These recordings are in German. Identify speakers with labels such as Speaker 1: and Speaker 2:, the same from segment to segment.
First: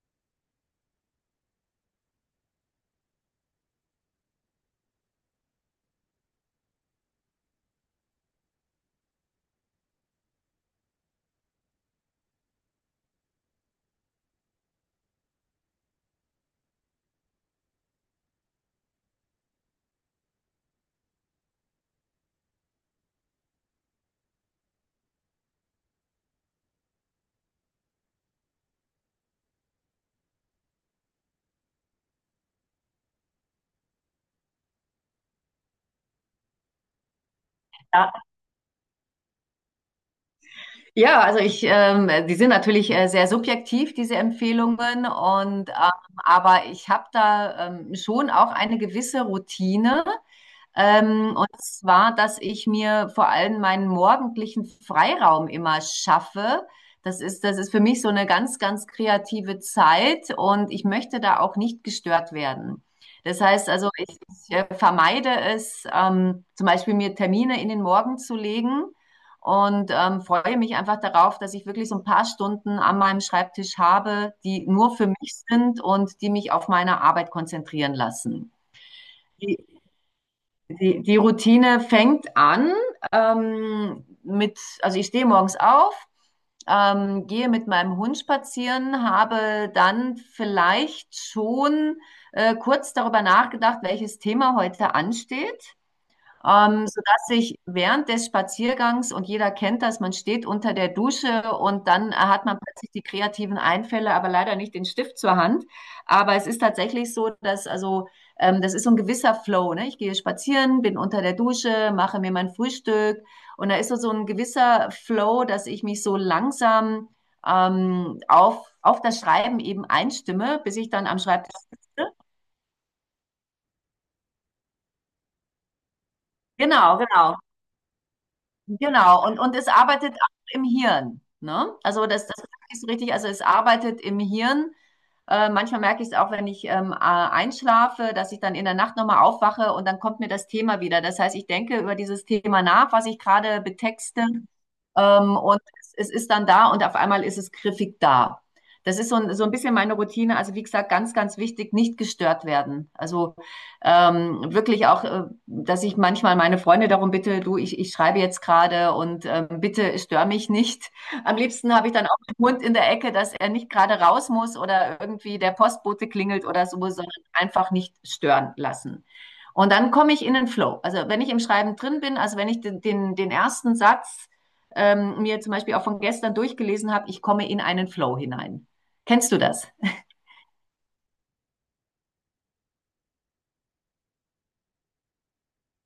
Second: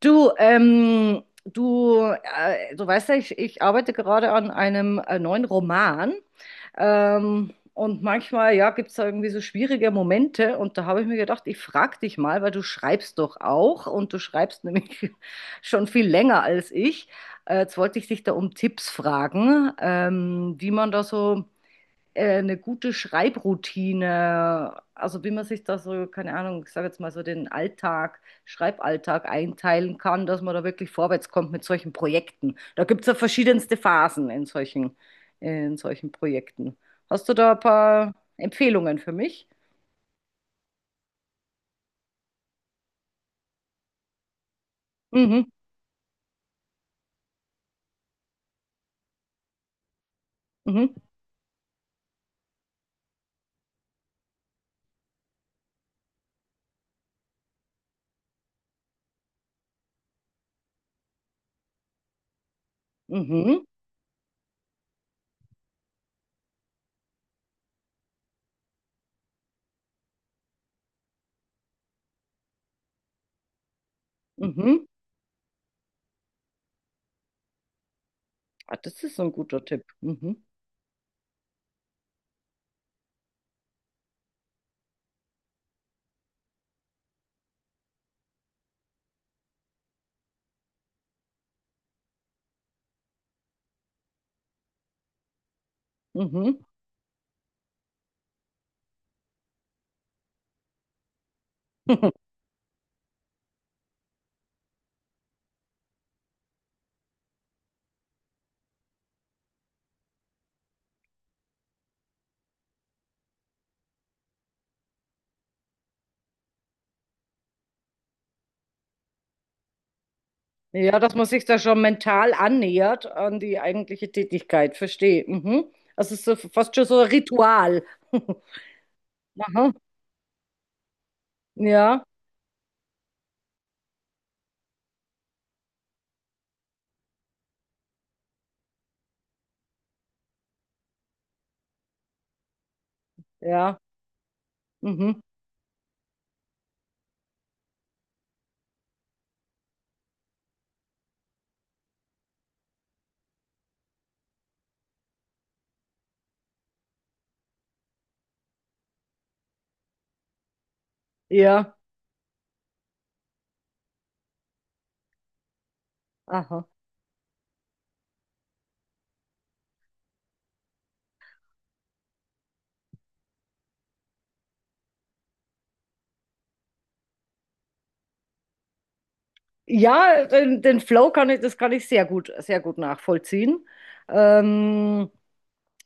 Speaker 1: Du weißt ja, ich arbeite gerade an einem neuen Roman. Und manchmal, ja, gibt es da irgendwie so schwierige Momente. Und da habe ich mir gedacht, ich frage dich mal, weil du schreibst doch auch und du schreibst nämlich schon viel länger als ich. Jetzt wollte ich dich da um Tipps fragen, wie man da so eine gute Schreibroutine, also wie man sich da so, keine Ahnung, ich sage jetzt mal so den Alltag, Schreiballtag einteilen kann, dass man da wirklich vorwärts kommt mit solchen Projekten. Da gibt es ja verschiedenste Phasen in in solchen Projekten. Hast du da ein
Speaker 2: Ja,
Speaker 1: paar Empfehlungen für mich?
Speaker 2: ja, also die sind natürlich sehr subjektiv, diese Empfehlungen,
Speaker 1: Mhm,
Speaker 2: aber ich habe da schon auch eine gewisse Routine.
Speaker 1: mhm,
Speaker 2: Und zwar, dass ich mir vor allem meinen morgendlichen Freiraum immer schaffe. Das ist für mich so eine ganz, ganz kreative Zeit und ich möchte da auch nicht gestört werden. Das
Speaker 1: mhm,
Speaker 2: heißt also, ich vermeide es, zum Beispiel mir Termine in den Morgen zu legen und freue mich einfach darauf, dass ich wirklich so ein paar Stunden an meinem Schreibtisch habe, die
Speaker 1: mhm.
Speaker 2: nur für mich sind und die mich auf meine Arbeit konzentrieren lassen.
Speaker 1: Ah, das ist so ein guter Tipp. Mhm,
Speaker 2: Die Routine fängt an also ich stehe morgens auf, gehe mit meinem Hund spazieren, habe dann vielleicht schon kurz darüber nachgedacht, welches Thema heute ansteht.
Speaker 1: mhm.
Speaker 2: Sodass ich während des Spaziergangs, und jeder kennt das, man steht unter der Dusche und dann hat man plötzlich die kreativen Einfälle, aber leider nicht den Stift zur Hand. Aber es ist tatsächlich so, dass also das ist so ein gewisser Flow. Ne? Ich gehe spazieren, bin unter der Dusche, mache mir mein Frühstück und da ist so ein gewisser Flow, dass ich mich so langsam auf das Schreiben eben einstimme, bis ich
Speaker 1: Ja,
Speaker 2: dann
Speaker 1: dass
Speaker 2: am
Speaker 1: man sich
Speaker 2: Schreibtisch
Speaker 1: da schon
Speaker 2: sitze.
Speaker 1: mental annähert an die eigentliche Tätigkeit, verstehe. Mhm. Das ist so, fast schon
Speaker 2: Genau,
Speaker 1: so ein
Speaker 2: genau.
Speaker 1: Ritual.
Speaker 2: Genau, und es
Speaker 1: Aha.
Speaker 2: arbeitet auch im Hirn. Ne?
Speaker 1: Ja,
Speaker 2: Also das ist so richtig, also es arbeitet im Hirn. Manchmal merke ich es auch, wenn ich einschlafe, dass ich dann in der Nacht nochmal aufwache und dann kommt mir das Thema wieder. Das heißt, ich denke über dieses Thema nach, was ich gerade
Speaker 1: ja,
Speaker 2: betexte,
Speaker 1: mhm.
Speaker 2: und es ist dann da und auf einmal ist es griffig da. Das ist so ein bisschen meine Routine. Also wie gesagt, ganz, ganz wichtig, nicht gestört werden. Also wirklich auch, dass ich manchmal meine Freunde darum bitte, du, ich schreibe jetzt gerade und bitte stör mich nicht. Am
Speaker 1: Ja,
Speaker 2: liebsten habe ich dann Hund in der Ecke, dass er nicht gerade raus muss oder irgendwie der Postbote klingelt oder
Speaker 1: aha.
Speaker 2: so, sondern einfach nicht stören lassen. Und dann komme ich in den Flow. Also wenn ich im Schreiben drin bin, also wenn ich den ersten Satz mir zum Beispiel auch von gestern durchgelesen habe, ich komme in einen Flow hinein. Kennst du das?
Speaker 1: Ja, den, den Flow kann ich, das kann ich sehr gut, sehr gut nachvollziehen. Ähm,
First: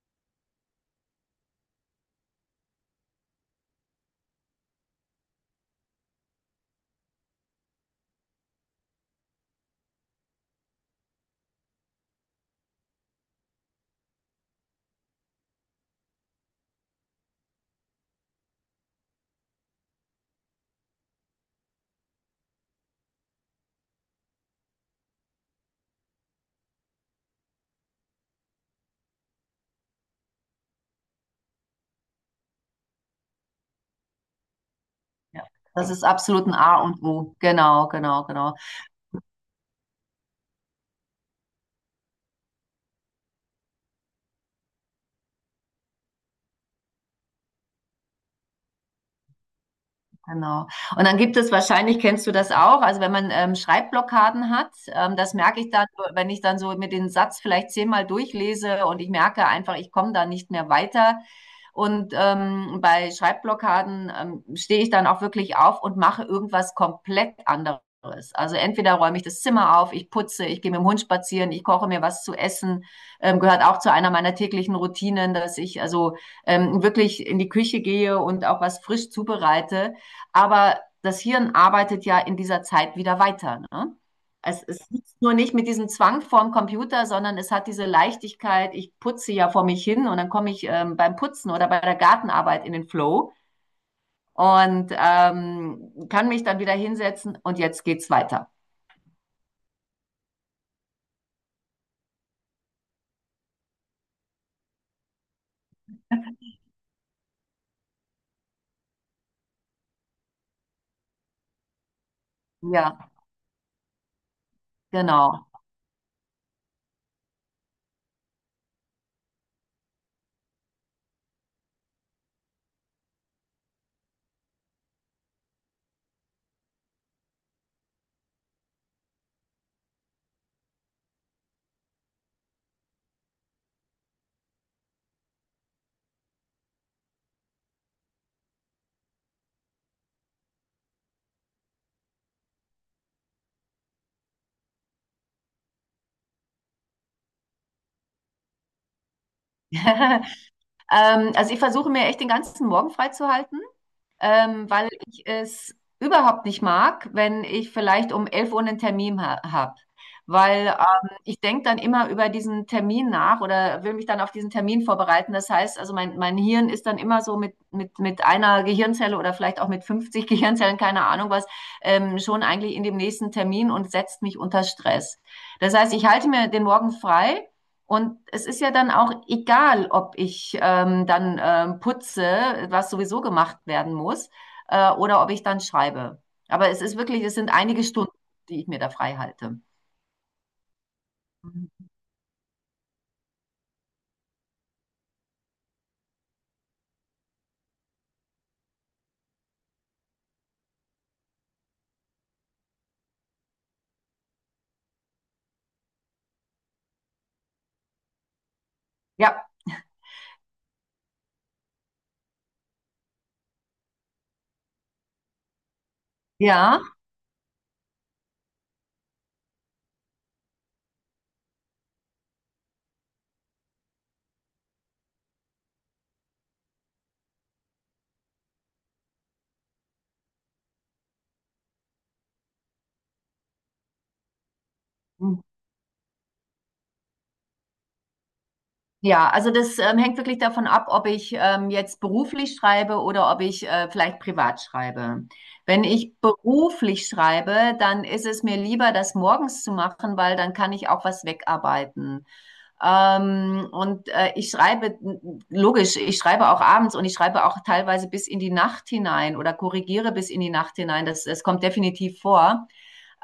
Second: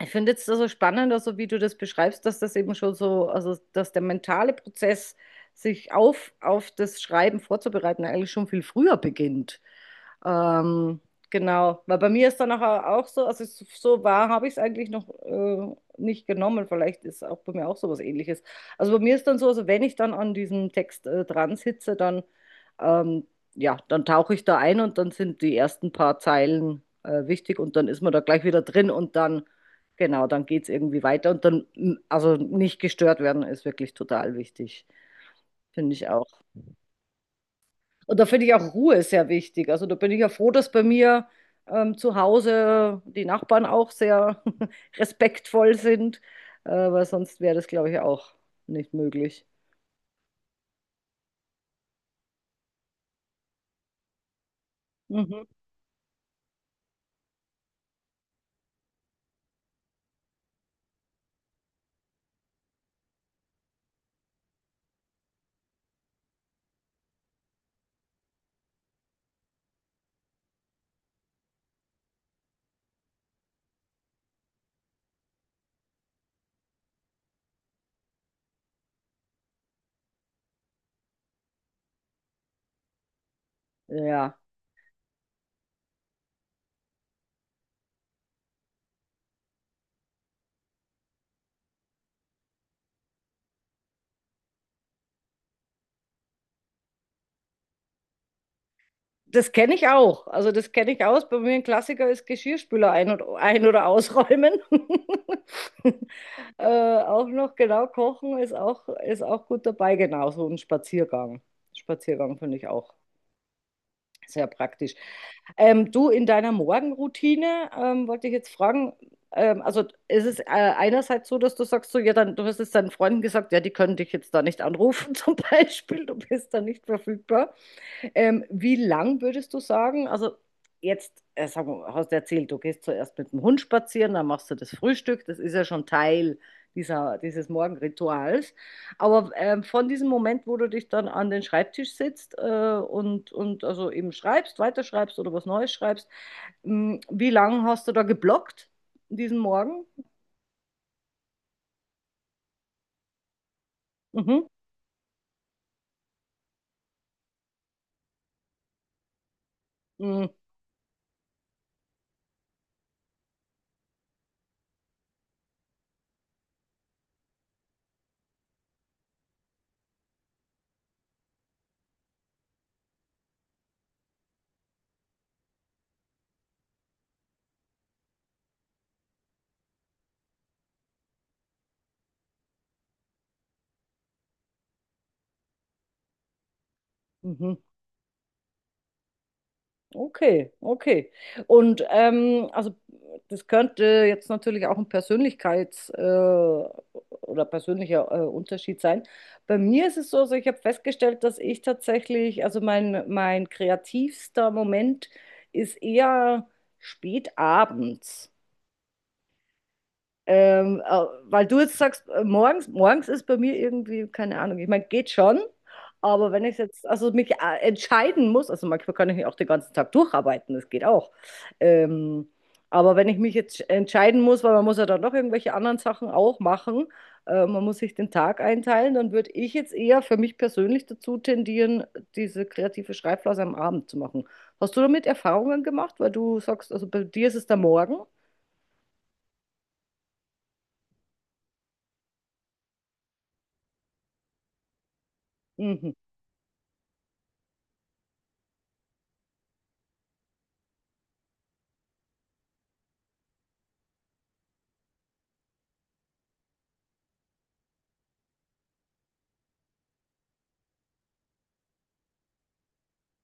Speaker 1: Ich finde jetzt also spannend, also wie du das beschreibst, dass das eben schon so, also dass der mentale Prozess, sich auf das Schreiben vorzubereiten, eigentlich schon viel früher beginnt. Ähm, genau, weil bei mir ist dann nachher auch so, also es- so wahr habe ich es eigentlich noch nicht genommen. Vielleicht ist auch bei mir auch sowas Ähnliches. Also bei mir ist dann so, also wenn ich dann an diesem Text dran sitze, dann ähm, ja, dann tauche ich da ein und dann sind die ersten paar Zeilen wichtig und dann ist man da gleich wieder drin und dann genau, dann geht es irgendwie weiter und dann also nicht gestört werden ist wirklich total wichtig,
Speaker 2: Ja. Das
Speaker 1: finde
Speaker 2: ist
Speaker 1: ich auch.
Speaker 2: absolut ein A und O. Genau,
Speaker 1: Und
Speaker 2: genau,
Speaker 1: da finde ich
Speaker 2: genau.
Speaker 1: auch Ruhe sehr wichtig. Also da bin ich ja froh, dass bei mir zu Hause die Nachbarn auch sehr respektvoll sind, weil sonst wäre das, glaube ich, auch nicht möglich.
Speaker 2: Genau. Und dann gibt es wahrscheinlich, kennst du das auch, also wenn man Schreibblockaden hat, das
Speaker 1: Mhm.
Speaker 2: merke ich dann, wenn ich dann so mit den Satz vielleicht zehnmal durchlese und ich merke einfach, ich komme da nicht mehr weiter. Und bei Schreibblockaden stehe ich dann auch wirklich auf und mache irgendwas komplett anderes. Also entweder räume ich das Zimmer auf, ich putze, ich gehe mit dem Hund spazieren, ich koche mir was zu essen. Gehört auch zu einer meiner täglichen Routinen, dass ich also wirklich in die Küche gehe und auch was frisch zubereite. Aber das Hirn arbeitet ja in dieser Zeit wieder weiter. Ne?
Speaker 1: Ja,
Speaker 2: Es ist nur nicht mit diesem Zwang vorm Computer, sondern es hat diese Leichtigkeit, ich putze ja vor mich hin und dann komme ich beim Putzen oder bei der Gartenarbeit in den Flow und kann mich dann wieder hinsetzen und jetzt geht's weiter.
Speaker 1: das kenne ich auch. Also das kenne ich aus. Bei mir ein Klassiker ist Geschirrspüler ein- oder ausräumen. äh, auch noch, genau, kochen ist auch gut dabei. Genau, so ein Spaziergang. Spaziergang finde ich auch.
Speaker 2: Ja,
Speaker 1: Sehr praktisch.
Speaker 2: genau.
Speaker 1: Du, in deiner Morgenroutine wollte ich jetzt fragen, also ist es einerseits so, dass du sagst, so, ja, dann, du hast es deinen Freunden gesagt, ja, die können dich jetzt da nicht anrufen zum Beispiel, du bist da nicht verfügbar. Wie lang würdest du sagen? Also jetzt, sag mal, hast du erzählt, du gehst zuerst mit dem Hund spazieren, dann machst du das Frühstück. Das ist ja schon Teil dieses Morgenrituals. Aber von diesem Moment, wo du dich dann an den Schreibtisch sitzt und also eben schreibst, weiterschreibst oder was Neues schreibst, wie lange hast du da geblockt diesen Morgen?
Speaker 2: ähm, also ich versuche mir echt den ganzen Morgen freizuhalten.
Speaker 1: Mhm.
Speaker 2: Weil ich es überhaupt nicht mag, wenn ich vielleicht um 11 Uhr einen Termin ha habe.
Speaker 1: Mhm.
Speaker 2: Weil ich denke dann immer über diesen Termin nach oder will mich dann auf diesen Termin vorbereiten. Das heißt, also mein Hirn ist dann immer so mit einer Gehirnzelle oder vielleicht auch mit 50 Gehirnzellen, keine Ahnung was, schon eigentlich in dem nächsten Termin und setzt mich unter Stress. Das heißt, ich halte mir den Morgen frei und es ist ja dann auch egal, ob ich dann putze, was sowieso gemacht werden muss, oder ob ich dann schreibe. Aber es ist wirklich, es sind
Speaker 1: Mhm.
Speaker 2: einige Stunden, die ich mir da frei halte.
Speaker 1: Okay, okay. Und
Speaker 2: Mhm.
Speaker 1: ähm, also das könnte jetzt natürlich auch ein oder persönlicher Unterschied sein. Bei mir ist es so, also ich habe festgestellt, dass ich tatsächlich, also mein kreativster Moment ist eher spät abends.
Speaker 2: Ja,
Speaker 1: Weil du jetzt sagst, morgens, morgens ist bei mir irgendwie, keine Ahnung, ich meine, geht schon, aber wenn ich
Speaker 2: ja.
Speaker 1: jetzt, also mich entscheiden muss, also manchmal kann ich mich auch den ganzen Tag durcharbeiten, das geht auch. Ähm, aber wenn ich mich jetzt entscheiden muss, weil man muss ja dann noch irgendwelche anderen Sachen auch machen, man muss sich den Tag einteilen, dann würde ich jetzt eher für mich persönlich dazu tendieren, diese kreative Schreibphase am Abend zu machen. Hast du damit
Speaker 2: Mhm.
Speaker 1: Erfahrungen gemacht, weil du sagst, also bei dir ist es der Morgen?
Speaker 2: Ja, also das hängt wirklich davon ab, ob ich jetzt beruflich schreibe oder ob ich vielleicht privat schreibe. Wenn
Speaker 1: Mhm.
Speaker 2: ich beruflich schreibe, dann ist es mir lieber, das morgens zu machen, weil dann kann ich auch was wegarbeiten. Und ich schreibe, logisch, ich schreibe auch abends und ich schreibe auch teilweise bis in die Nacht hinein oder korrigiere bis in die Nacht hinein. Das kommt definitiv vor.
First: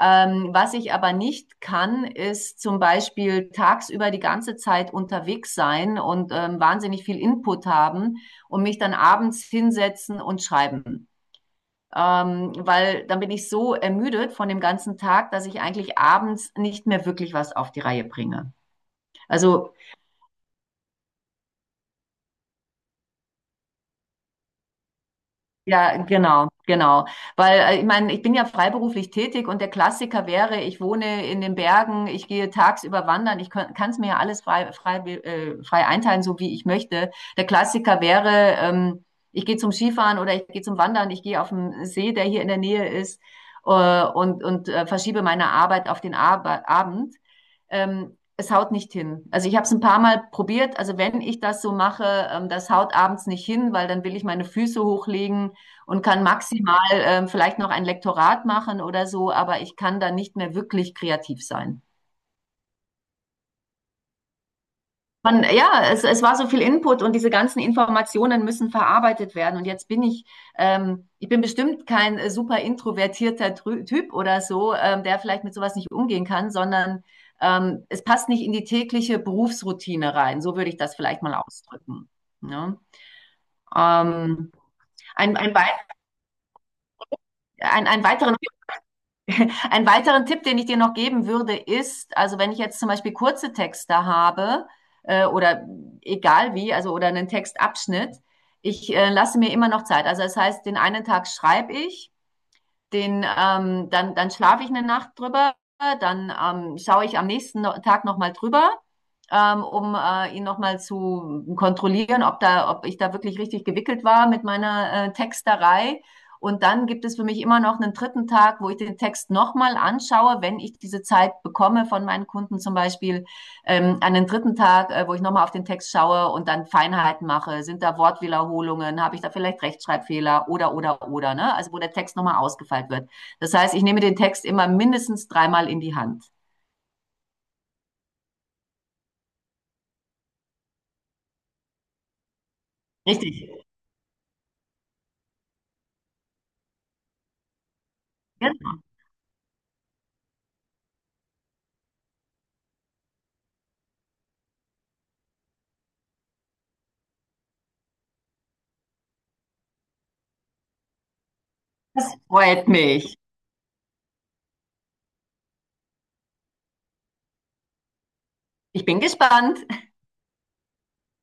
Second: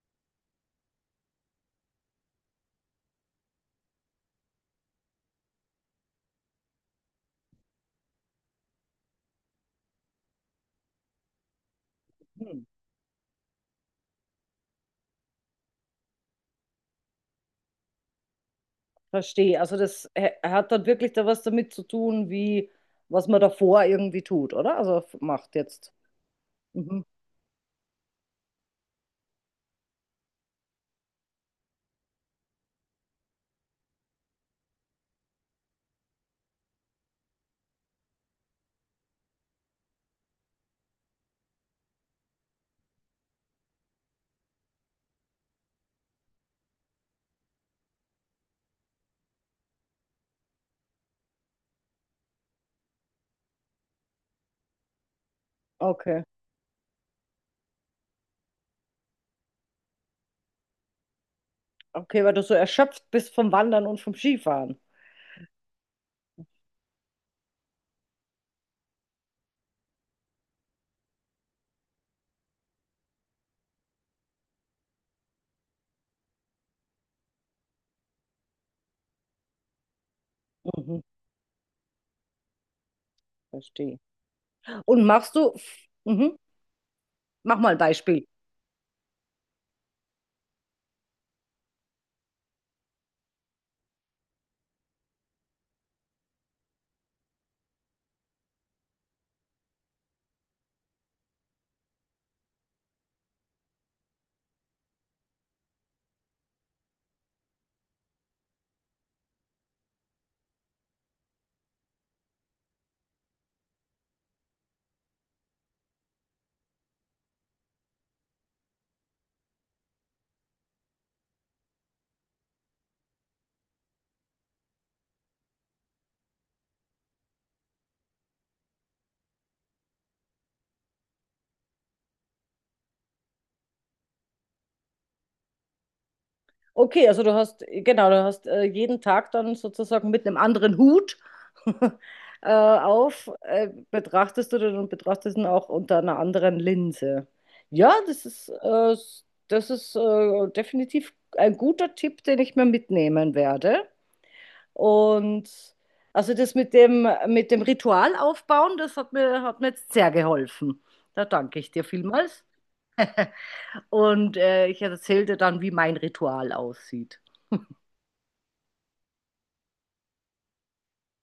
Speaker 2: Was ich aber nicht kann, ist zum Beispiel tagsüber die ganze Zeit unterwegs sein und wahnsinnig viel Input haben und mich dann abends hinsetzen und schreiben. Weil dann bin ich so ermüdet von dem ganzen Tag, dass ich eigentlich abends nicht mehr wirklich was auf die Reihe bringe.
Speaker 1: Verstehe.
Speaker 2: Also,
Speaker 1: Also das hä- hat dann wirklich da was damit zu tun, wie was man davor irgendwie tut, oder? Also f- macht jetzt.
Speaker 2: ja, genau, genau.
Speaker 1: Mhm.
Speaker 2: Weil ich meine, ich bin ja freiberuflich tätig und der Klassiker wäre, ich wohne in den Bergen, ich gehe tagsüber wandern, ich kann es mir ja alles frei einteilen, so wie ich möchte. Der Klassiker wäre, ich gehe zum Skifahren oder ich gehe zum Wandern, ich gehe auf den See, der hier in der Nähe ist, und verschiebe meine Arbeit auf den Ab Abend. Es haut nicht hin. Also ich habe es ein paar Mal probiert. Also wenn ich das so mache, das haut abends nicht hin, weil dann will ich meine Füße hochlegen und kann
Speaker 1: Okay.
Speaker 2: maximal vielleicht noch ein Lektorat machen oder so, aber ich kann dann nicht mehr wirklich kreativ sein.
Speaker 1: Okay, weil du so erschöpft bist vom Wandern und vom Skifahren.
Speaker 2: Man, ja, es war so viel Input und diese ganzen Informationen müssen verarbeitet werden. Und jetzt ich bin bestimmt kein super introvertierter Typ oder so, der vielleicht mit sowas nicht umgehen kann, sondern es passt nicht in die tägliche Berufsroutine rein. So würde ich das
Speaker 1: Mhm.
Speaker 2: vielleicht mal ausdrücken. Ne?
Speaker 1: Verstehe.
Speaker 2: Ähm,
Speaker 1: Und machst
Speaker 2: ein, ein,
Speaker 1: du, mhm. Mach mal ein
Speaker 2: ein, einen
Speaker 1: Beispiel.
Speaker 2: weiteren Einen weiteren Tipp, den ich dir noch geben würde, ist, also wenn ich jetzt zum Beispiel kurze Texte habe oder egal wie, also oder einen Textabschnitt, ich lasse mir immer noch Zeit. Also das heißt, den einen Tag schreibe ich dann schlafe ich eine Nacht drüber, dann schaue ich am nächsten no Tag nochmal drüber, um ihn nochmal zu kontrollieren, ob ich da wirklich richtig gewickelt war mit meiner Texterei. Und dann gibt es für mich immer noch einen dritten Tag, wo ich den Text nochmal anschaue, wenn ich diese Zeit bekomme von meinen Kunden zum Beispiel, an den dritten Tag, wo ich nochmal auf den Text schaue und dann Feinheiten mache, sind da Wortwiederholungen, habe ich da vielleicht Rechtschreibfehler oder, ne? Also wo der Text nochmal ausgefeilt wird. Das heißt, ich nehme den Text immer mindestens dreimal in die Hand.
Speaker 1: Okay, also du hast, genau, du hast jeden Tag dann sozusagen mit einem anderen Hut
Speaker 2: Richtig.
Speaker 1: betrachtest du den und betrachtest ihn auch unter einer anderen Linse. Ja, das ist definitiv ein guter Tipp, den ich mir mitnehmen werde. Und also das mit mit dem Ritual aufbauen, das hat hat mir jetzt sehr geholfen. Da danke ich dir
Speaker 2: Das
Speaker 1: vielmals.
Speaker 2: freut mich.
Speaker 1: Und ich erzähle dir dann, wie mein Ritual aussieht.
Speaker 2: Ich bin gespannt.